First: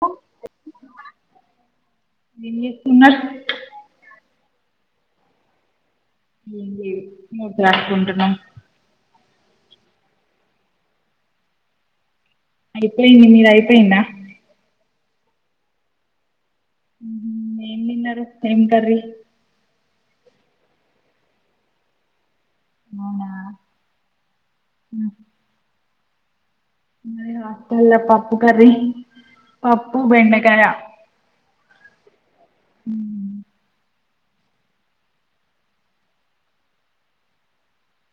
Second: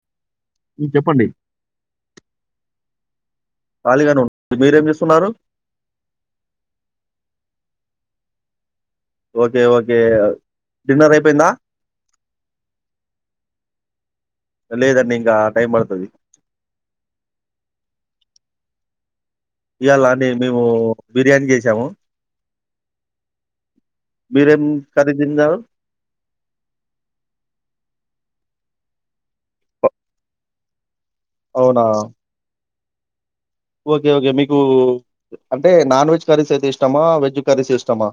హ ఊమ్ చెప్పండి ఉన్న ఖాళీగానే ఉ మీరేం ఏం జేస్తున్నారు నువ్వే నోట్స్ రాసుకుంటున్నం ఓకే ఓకే డిన్నర్ అయిపోయింద అయిపోయింది మీద అయిపోయిందా ఇగా టైమ్ పడ్తది ఊహ్మ్ ఏం తిన్నరు ఏం కర్రీ ఇయాల మేము బిర్యానీ జేసాము అవునా మీరేం కర్రీ తిన్నారు అ రాస్త పప్పు కర్రీ ప- పప్పు బెండకాయ అవునా ఉ ఓకే ఓకే మీకు అంటే నాన్ వెజ్ కర్రీస్ అయితే ఇష్టమా వెజ్ కర్రీస్ ఇస్తామా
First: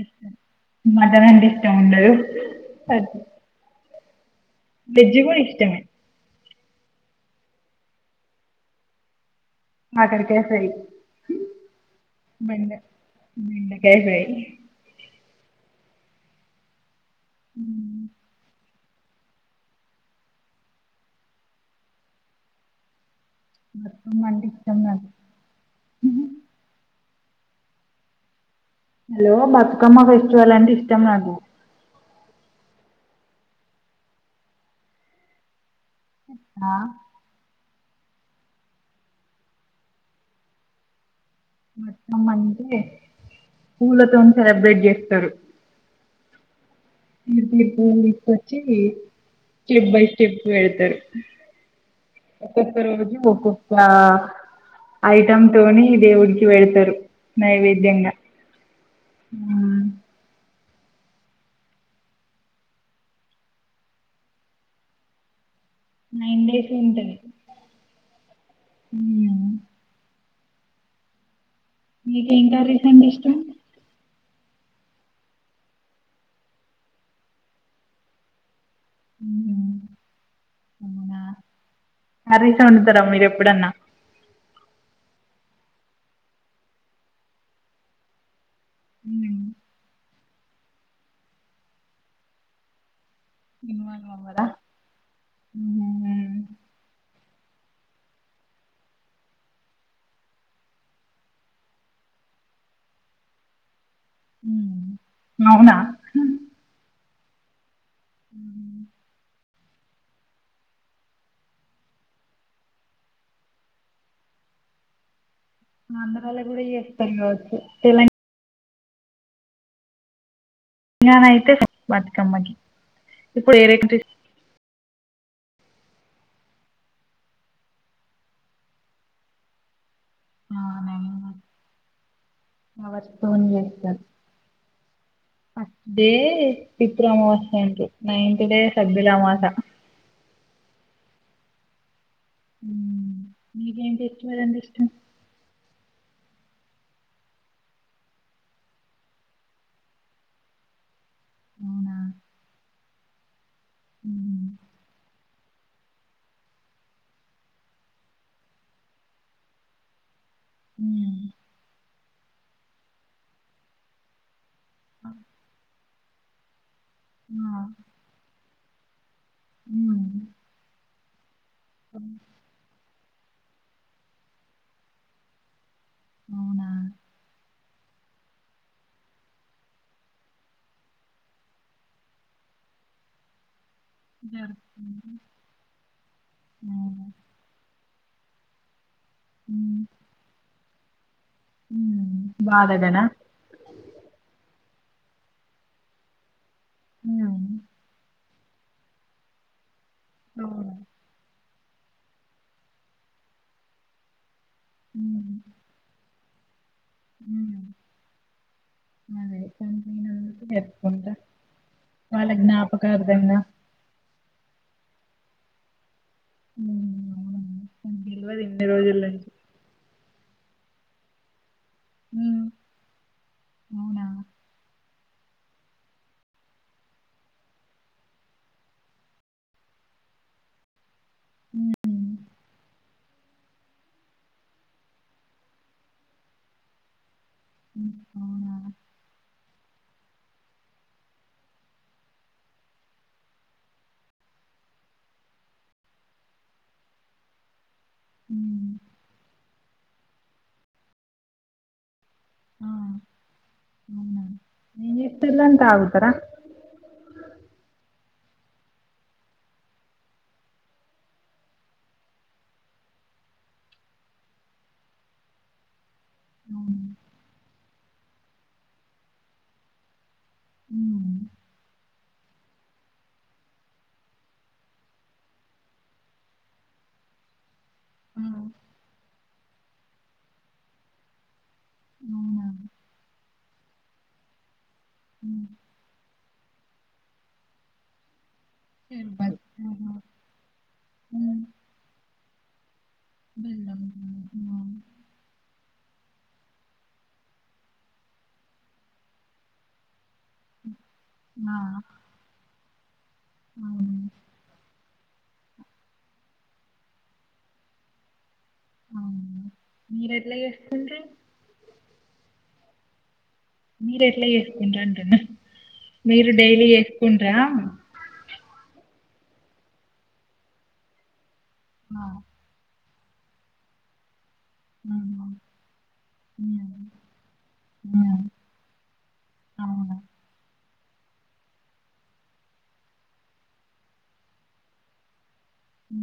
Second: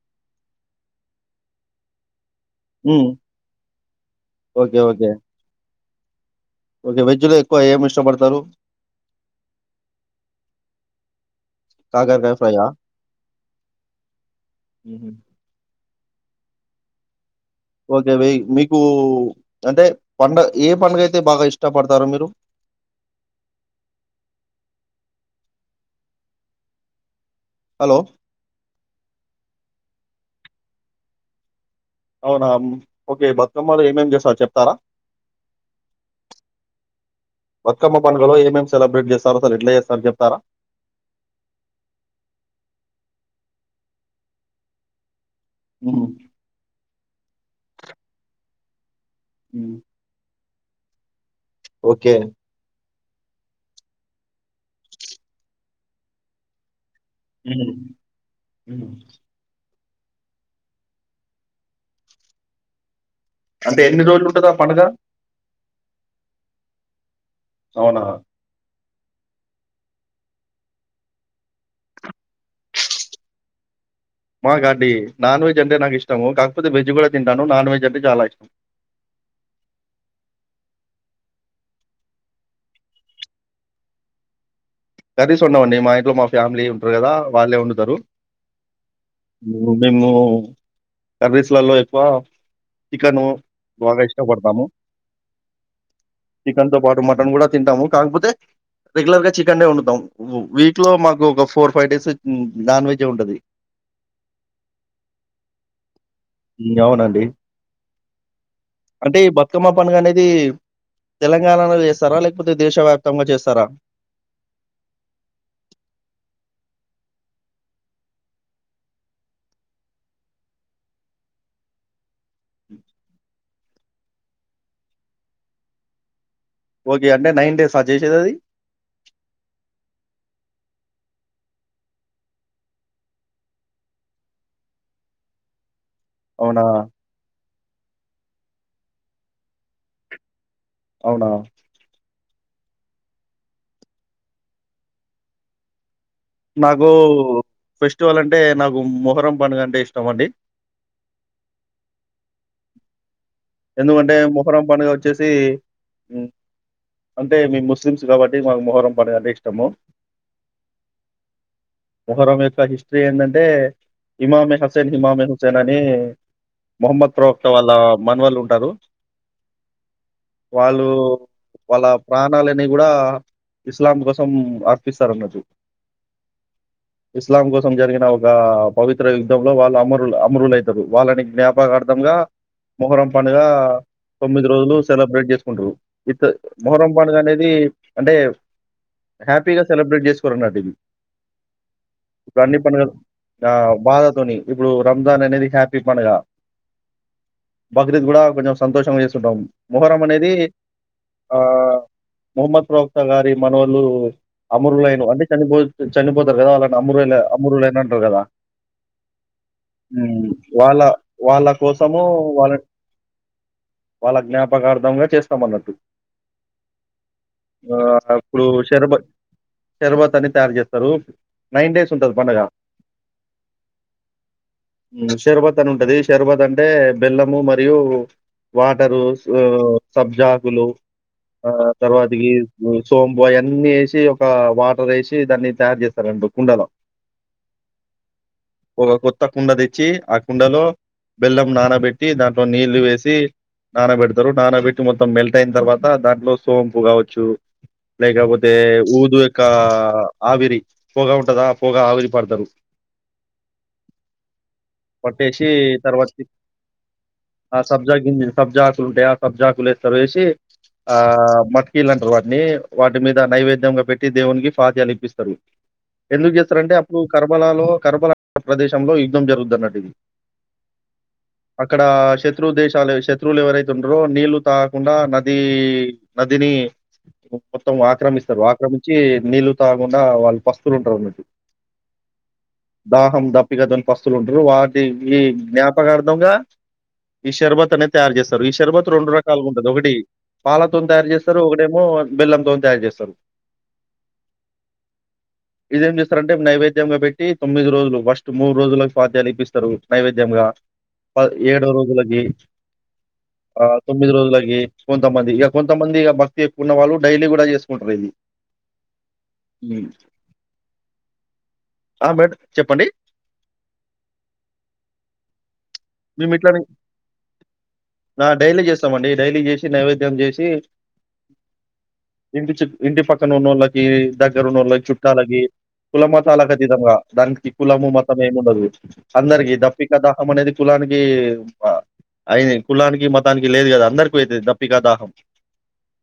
ఇష్టం మాటన్ అంటే ఇష్టము ఉండదు అది ఉమ్, ఓకే ఓకే వెజ్ కూడా ఇష్టమే ఓకే వెజ్ లో ఎక్కువ ఏమి ఇష్టపడతారు మాట్లాడతరా సర కాకరకాయ ఫ్రైయా బెండకాయ ఫ్రై ఉహు. మ్మ్. ఓకే వెయి మీకు అంటే పండగ ఏ పండగ అయితే బాగా ఇష్టపడతారు మీరు [inaudible] ఇష్టమ నాకు హలో హలో బతుకమ్మ ఫెస్టివల్ అంటే ఇష్టం నాకు అవునా ఓకే బతుకమ్మలు ఏమేమి చేస్తారు చెప్తారా ఆ బతుకమ్మ పండుగలో ఏం ఏం సెలబ్రేట్ చేస్తారో అసలు ఎట్లా చేస్తారో చెప్తారా బతుకమ్మ అంటే పూలతో సెలబ్రేట్ చేస్తారు అ [inaudible] తీసుకొచ్చి ఉమ్, స్టెప్ బై స్టెప్ వెళ్తారు ఓకే ఒక రోజు ఒక్కొక్క ఐటమ్ తోని దేవుడికి పెడతారు ఉమ్, నైవేద్యంగా ఉమ్. అంటే ఎన్ని రోజులు ఉంటదా పండుగ నైన్ డేస్ ఉంటది అవునా అ మీక ఏం కర్రీస్ అంటే ఇష్టం మా అండి నాన్ వెజ్ అంటే నాకు ఇష్టము కాకపోతే వెజ్ కూడా తింటాను నాన్ వెజ్ అంటే చాలా ఇష్టం అవునా హరీస వండుతారా మీరు ఎప్పుడన్నా [inaudible] [inaudible] కర్రీస్ ఉండమండి మా ఇంట్లో మా ఫ్యామిలీ ఉంటారు కదా వాళ్ళే వండుతారు మ్మ్. ఉ మేము కర్రీస్లలో ఎక్కువ చికెను బాగా ఇన్వాల్వ్ అవ్వరా? ఇష్టపడతాము మ్మ్. చికెన్ తో పాటు మటన్ కూడా తింటాము కాకపోతే రెగ్యులర్ గా చ వండటం వీక్ లో మాకు ఒక four five days non veg ఉంటది మ్మ్. అవునా అవునండి మ్మ్. అంటే ఈ బతుకమ్మ పండగ అనేది తెలంగాణలో చేస్తారా లేకపోతే దేశ వ్యాప్తంగా చేస్తారా ఆంధ్రలో కూడా చేస్తారు కావచ్చు తెలంగాణ తెలంగాణ అయితే బతికమ్మకి ఇప్పుడు ఏ రేక ఓకే అంటే నైన్ డేస్ అ చేసేది అది అ వ చే [inaudible] అవునా? [unintelligible] పితమోంట నైన్ [unintelligible] డే సబ్బలా మాస [inaudible] అవునా మీక ఎంట ఇష్టం వంట ఇష్టం నాకు ఫెస్టివల్ అంటే నాకు మొహరం పండుగ అంటే ఇష్టం అండి అవునా ఎందుకంటే ఉమ్. ముహరం పడుగ వచ్చేసి అంటే మీ ముస్లిమ్స్ కాబట్టి మాకు మొహరం పండగ అంటే ఇష్టము హ పరం యొక్క హిస్టరీ ఏంటంటే ఇమామి హుసన్ ఇమే హుసైన అనే మహమ్మద్ రోఫ్త ఆ, వాళ్ళ ఉంటారు ఉమ్. వాళ్ళు వాళ్ళ ప్రాణాలని కూడా ఇస్లాం కోసం ఆర్పిస్తారనటు అవునా ఇస్లాం కో జరిగిన ఒక పవిత్ర యుద్ధంలో వాళ్ళు అమరులు అమరుల అవుతారు వాళ్ళని జ్ఞాపకార్థంగా ముహరం పనుగా తొమ్మిది రోజులు జరుపుకుంటాం. సెలబ్రేట్ చేసుకుంటారు ఇ మొహరం అవునా. పండుగ అనేది అంటే హ్యాపీ గా ఉమ్. సెలబ్రేట్ చేసుకోరా నాటు ఇది ఉమ్. ఇ అన్ని ప బాధగనా ఆ బాధతోని ఇప్పుడు రంజాన్ అనేది హ్యాపీ మనగా ఉ బక్రీద్ కూడా కొంచెం సంతోషంగా చేస్తు ఉంటాం మొహరం అనేది అవునా. ఆ మహమ్మద్ ప్రవక్త గారి మనోలు అమరులైన అంటే ఉమ్. చపో చపో రాల అరు ఉమ్. అమరులేనింటారు కదా అదే చనిపోయినందుకు వాళ్ళ జరుపుకుంటా వాళ్ళ కోసం వాళ్ళ జ్ఞాపకార్థంగా చాలా జ్ఞాపకార్ధంగా చేస్తాంమన్నట్టు ఉమ్, అవునా ఆ నాకు తెలవదు ఇప్పుడు ఇన్ని శరబ రోజుల నుంచి శర్బతాన్ని తయారు చేస్తారు నైన్ డేస్ ఉంటది ఉమ్, పన్నగా అవునా షరబాత్ అని ఉంటదిషర్బాత్ అంట అంటే బెల్లము మరియు వాటరు సబ్జాకులు ఆ ఉమ్, తర్వాతికి సోంబుయ అన్ని వేసి ఒక వాటర్ వేసి దాన్ని తయారు చేస్తారంండి కుండలో అవునా కుండా దచ్చి ఆ కుడాలో బెల్లం నానబెట్టి దాంట్లో నీళ్ళలు వేసి నానబెడతారు నానబెట్టి మొత్తం మెల్ట్ అయిన తర్వాత దాంట్లో సోంపు కావచ్చు లైక్ అపోతే ఉమ్. ఊదు ఒకక్క ఆవిరి పోగా ఉంటదా పోగా ఆది ఫర్దరు ఆ, అవునా ఏం పట్టేసి చేస్తారని తాగుతారా తర్వాత్ ఆ సబ్ సబ్జా గింజిల్ సబ్జా ఆకులు ఉంటాయి ఆ సబ్జాకులు వస్తారు వేసి ఆ మట్కీలు అంటారు వాటిని వాటి మీద నైవేద్యంగా పెట్టి దేవునికి పాత్యాలు ఇప్పిస్తారు ఎందుకు చేస్తారంటే అవును అప్పుడు కర్బలాలో కర్బలా ప్రదేశంలో యుద్ధం జరుగుద్దన్నట్టు ఇది ఉమ్, అక్కడ శత్రు దేశాలు శత్రువులు ఎవరైతే ఉంటారో నీళ్లు తాగకుండా నదీ ని మొత్తం ఆ, ఆక్రమిస్తారు ఆక్రమించి నీళ్లు తాగకుండా వాళ్ళు పస్తులు ఉంటారు అన్నట్టు అవునా దాహం దప్పికతోని పస్తులుటారు వాటికి ఉమ్, జ్ఞా పకార్థంగా ఈ షర్బత్ అనేది తయారు చేస్ తరు ఈ షర్భత్ రెండు షర్బత్ రకాలుగా ఉంటది ఒకటి ఆహా, పాలతోని తయారు చేస్తారు ఉమ్, ఒకటేమో బెల్లంతోని తయారు చేస్తారు బెల్లం ఉమ్, ఇదేం చేస్తారంటే నైవేద్యంగా పెట్టి తొమ్మిది రోజులు ఫస్ట్ మూడు రోజులకు స్వాధ్యాలు ఇపిస్తారు నైవేద్యంగా ప ఆ, ఏడో రోజులకి ఆ అవును తొమ్మిది రోజులకి కొంతమంది ఇక కొంతమంది ఇక భక్తి ఎక్కువ ఉన్న వాళ్ళు డైలీ కూడా చేసుకుంటారు ఇది హ్మ్. మీరు ఎట్లా చేస్తుండు ఆ! మేడ్ చెప్పండి మీరు ఎట్లా చేసుకుంటండీ మేమి ఇట్లనిఆ డైలీ చేస్తాం డైలీ డైలీ చేసి నైవేద్యం చేసి ఆ ఇంకా చె ఇంటి పక్కన ఉన్నళ్ళకి దగ్గరు నళ్ళ ఆహా. చుట్టాలకి కుల ఉమ్. మతాలకుతదంగా దానికి కులము మతం ఉమ్. ఏమి ఉండదు అందరికీ అవును దప్పిక దాహం అనేది కులానికి అయిన కులానికి మతానికి లేదు కదా అందరికి అయితుంది దప్పిక దాహం హ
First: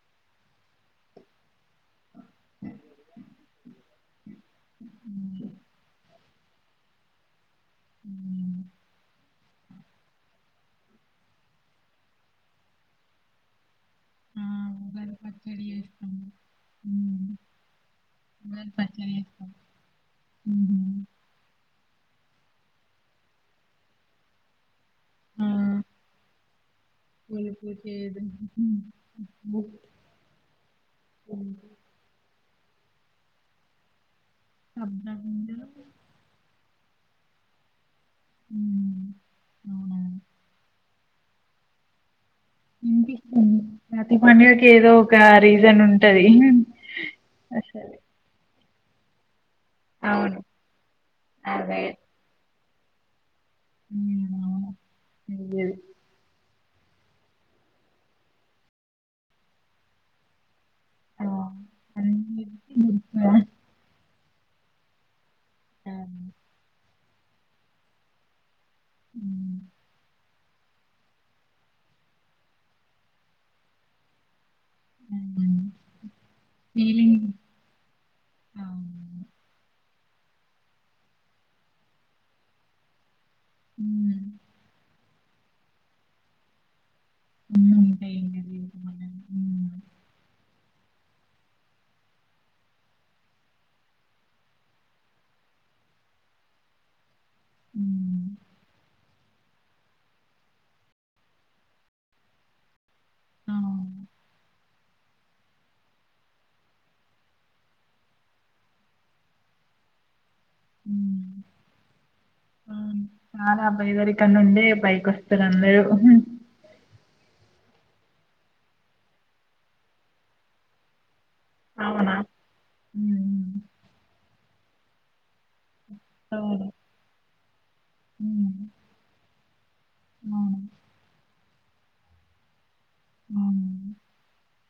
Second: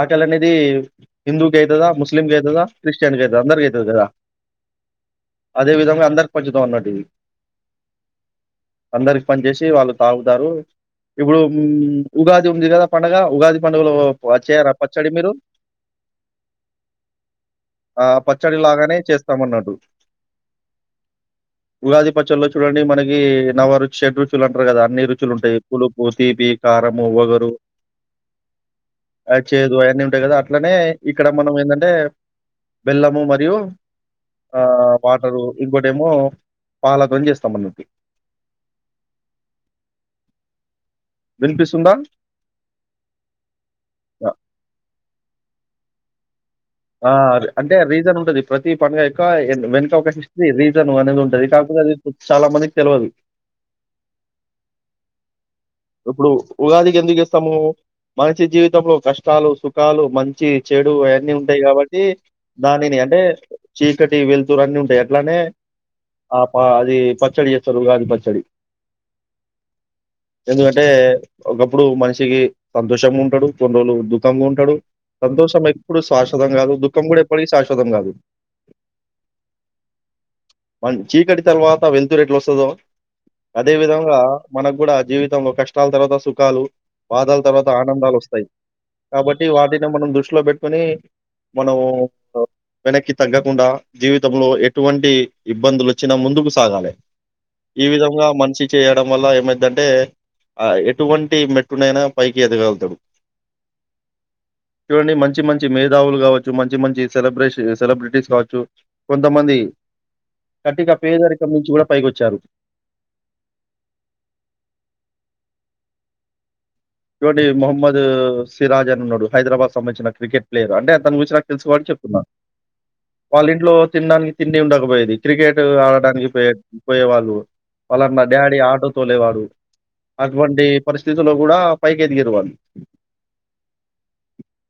ఆకలి అనేది హిందూ గైతుదా ముస్ ముస్లిం అవుతు క్రిటిన్కి అతు అందకి అతు కా ఉమ్. అదే విధంగా అందరి ఖచ్చతం అన్నటివి ఉ అందరికి పని చేేసి వాళ్ళు తాగుతారు ఇప్పుడు ఉగాది ఉంది కదా పండగ ఉగాది ప ఆ చేయ పచ్చడి ఉగాది మీరు చేస్తాం ఉమ్. ఆ పచ్చడి ఉగాది లాగానే పచ్చడి చేస్తాం చేస్తామన్నాడు ఉమ్. ఉగాది పచ్చల్లో చూడండి మనకి నవరుషడ్ చేడురుచుల్ అంటారు కదా అన్ని రు ఆ ఉంటాయి ఎ పులుపు తీపి కారము వగరు పులుపు చేదు ఉమ్. చేదు ఉప్పు అవన్నీ ఉంటాయి కదా అట్లానే ఇక్కడ మనం ఏంటంటే బెల్లము మరియు ఆ సబ్జా వాటరు గింజలు ఇంకోటి ఏమో పళ్లతో చేస్తామ అన్నట్టి అవునా విన్పిస్తుందా వినిపిస్తుంది ప్రతి పండుగకు ఏదో ఇ రీజన్ ఉంటది ఆ అంటే అసలు రీజన్ ఉంటది పడుగక్క ఎంత వెనుక ఒక హిస్టరీ రీజన్ అనేది ఉంటది కాకపోతే అది చాలా మంది తెలవాదు అవును అయ్యేది. ఎప్పుడు ఉగాదికి ఎందుకు ఇస్తాము మనిషి జీవితంలో కష్టాలు సుఖాలు మంచి చెడు ఆ! అవన్నీ ఉంటాయి కాబట్టి అన్నీ దానిని అంటే గుర్తుగా చీకటి కీవెళ్తూ అన్నీ ఉంటాయి అట్లానే ఆ! ఆప్పా అది పచ్చడి చేస్తారు ఉగాది పచ్చడి హ్మ్ ఎందుకంటే ఒకప్పుడు మనిషికి సంతోషంగా ఉంటాడు కొన్ని రోజులు దుఃఖంగా ఉంటాడు సంతోషం హ్మ్. ఎప్పుడు శాశ్వతం కాదు దుఃఖం ఫీలింగ్ కూడా ఎప్పటికి శాశ్వతం కాదు అవును. మన్ చీకటి తర్వాత వెల్తురు ఎట్లా వస్తుదో అదే విధంగా హ్మ్. మనకు కూడా కష్టాల తర్వాత సుఖాలు బాధల తర్వాత అన్నీ ఉంటాయి ఆనందాలు ఇంక వస్తాయి జీవితమనేది. కాబట్టి హ్మ్. వాటిని మనం దృష్టిలో పెట్ కొని మనము వెనక్కి తగ్గకుండా జీవితంలో ఎటువంటి ఇబ్బందులు వచ్చినా ముందుకు సాగాలి ఈ విధంగా హ్మ్. మనిషి చేయడం వల్ల ఏమైదంటే ఆ ఎటువంటి మెట్టునైనా పైకి ఎదగలుతాడు అవును. ఇడని మంచి మంచి మంచి మేధావులు కావచ్చు మంచి మంచి సెలబ్రష సెలబ్రిటీస్ కావచ్చు కొంతమంది కట్టిగా హ్మ్. పేదరికం నుంచి కూడా పైకొచ్చారు అవును. అందరూ ఇగోండి మహమ్మద్ సిరాజ్ అని ఉన్నాడు హైదరాబాద్ సంబంధించిన క్రికెట్ ప్లేయర్ అంటే అతను గూర్చి నాకు తెలుసు కాబట్టి అవునా? చెప్తున్నాను వాళ్ళ హ్మ్. ఇంట్లో తినడానికి తిండి ఉండకపోయేది క్రికెట్ పోయ అవును. పోయే వాళ్ళు వాళ్ళన్న హ్మ్. డాడీ ఆటో తోలేవాడు అవును. అటువంటి పరిస్థితులో కూడా పైకేదిగిరి వాళ్ళు అవును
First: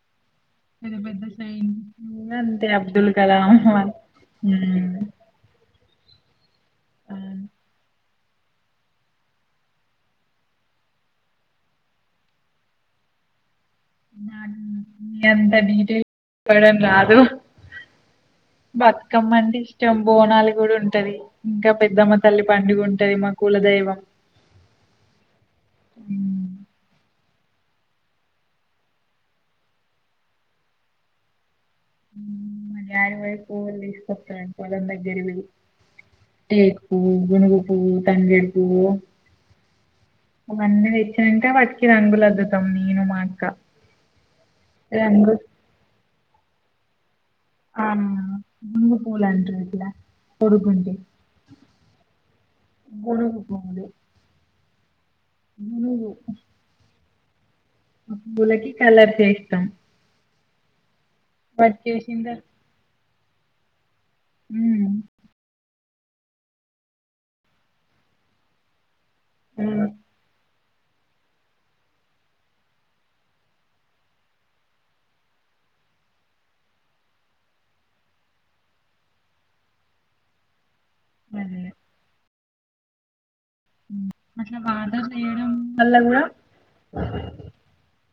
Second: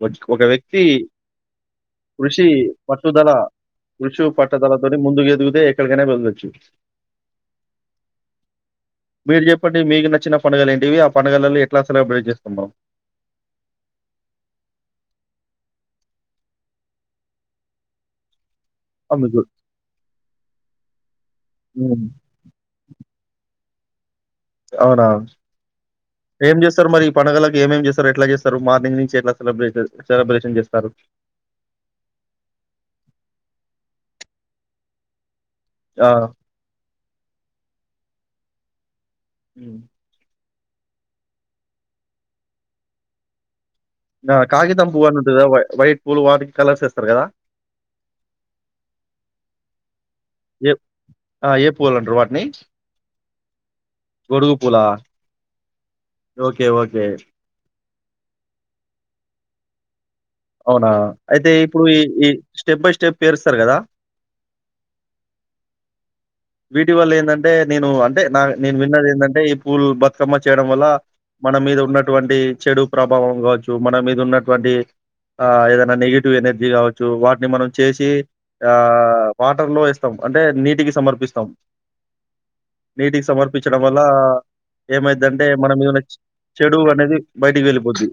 వట్క ఒక వ్యక్తి పెద్ద పెద్ద సైంటిస్టులు కూడా కృషి అంతే అబ్దుల్ పట్టుదల కలాం. కృషి పట్టుదలతో హ్మ్. ముందుకు ఎదిగితే కనే బందివచ్చు అవును. మీరు చెప్పండి మీకు నచ్చిన పండుగలు ఏంటి ఆ పండుగలలో ఎట్లా ఎలబ్రేట్ చేస్తునం న నీ అంత డిటేల్ గ చెప్పడం రాదు ఆ! బతుకమ్మ మీకు అంటే ఇష్టం బోనాలు కూడా ఉంటది ఇంకా హ్మ్. పెద్దమ్మ తల్లి పండుగ ఉంటది మా కులదైవం అ అవునా ఉమ్, ఏం చేస్తారు మరి పండడుగలకి ఏమేం చేస్తారు ఎట్లా చేస్తారు మార్నింగ్ నుంచి ఎట్లా సలే సెలబ్రేషన్ చేస్తారు మరి డాడీ వైపు వోల్ తీసుకస్తారు పొల్లం దగ్గరవి ఆ! టేకుూ పువ్వు గునుగు పువ్వు తంగేడీ ఏ [inaudible] మన్న తెచ్చినంటే వట్కి రంగులదుతాం నేను మా అక్క ఆ కాగితం పూవు రంగు అన్నంటద వైట్ పూలు వా కలర్స్ ఇస్తరు కదా అనా గుంగ పూలేంటరు ఇట్ల ఏ కొడుగుంట ఆ! ఏ పూలంటారు వాటిని? గుగు ఆ గొడుగు పూలా ఓకే ఓకే పూలకి కలర్సే ఇష్టం అవునా అయితే ఇప్పుడు ఈ ఈ స్టెప్ బై స్టెప్ పేరుస్తారు కదా హ వీటి వల్ల ఎందంటే నేను అంటే నా నేను విన్నది అంటే ఈ పూల్ హ్మ్. బతుకమ్మ చేయడం వల్ల మన మీద ఉన్నటువంటి చెడు ప్రభావం కావచ్చు మన మీద ఉన్నటువంటి ఏదనా నెగిటివ్ ఎనర్జీ కావచ్చు వాటిని మనం చేసి ఆ వాటర్ లో ఏస్తాం అంటే నీటికి సంబంధించ [inaudible] నీటికి సమర్ప పించడం వల్ల అట్లా వాటర్‌లో ఏమైతుంటే ఎయడం మనం వల్ల ఏదైనా గూడా చెడు అనేది బయటికి వెళ్ళిపోద్ది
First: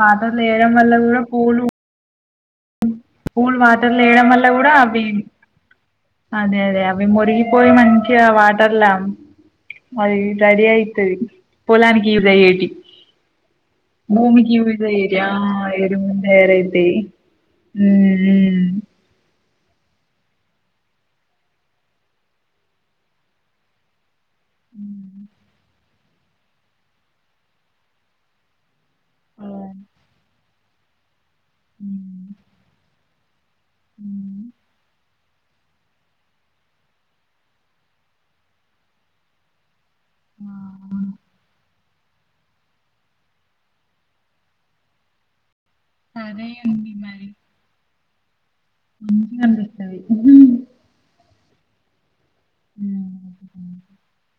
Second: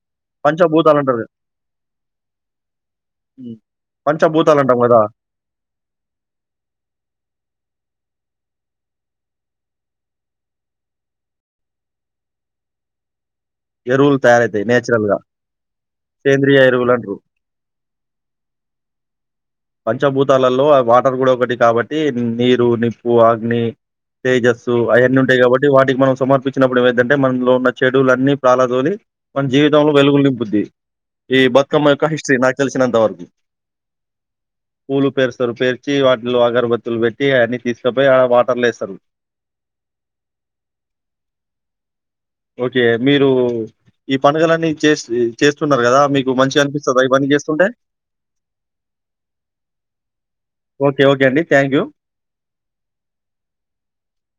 కాలువలో వేయడం వల్ల కూడా పంచభూతాలంటారు. పూలు పూల్ హ్మ్. వాటర్లు వేయడం వల్ల కూడా పంచభూతాలంటాం గదా! అవి అదే అదే అ మురిగికిపోయి మంచించి వాటర్లా అది రెడీయితది పొలానికి యూస్ అయ్యేకి ఎరువులు భూమికి తయారైతాయి నేచురల్‌గా. యూరియా ఎరువులు సేంద్రియ తయారైతాయి ఎరువులంటారు. ఉమ్ పంచభూతాలలో వాటర్ కూడా ఒకటి కాబట్టి నీరు నిప్పు అగ్ని తేజస్సు అయన్నీ హ్మ్. ఉంటాయి కాబట్టి వాటికి మనం సమర్పించినప్పుడు ఏమైంటంటే మనలో ఉన్న చెడులన్నీ ప్రాలాదోలి మన హ్మ్. జీవితంలో వెలుగులు నింపుద్ది ఈ బతుకమ్మ యొక్క హ్మ్. హిస్టరీ నాకు తెలిసినంత వరకు [inaudible] పూలు పేరుస్తారు పేర్చి వాటిలో అగరబత్తులు పెట్టి అన్నిీ తీసుకపోయి వాటర్ల ఎస్తారు [inaudible] ఓకే మీరు ఈ పండుగలన్నీ చేసి చేస్త చేస్తూన్నారు కదా మీకు సరే మంచిగా అనిపిస్తుందా ఇవన్న చేస్తుంటే కపిస్తది ఓకే. ఓకే అండి. Thank you a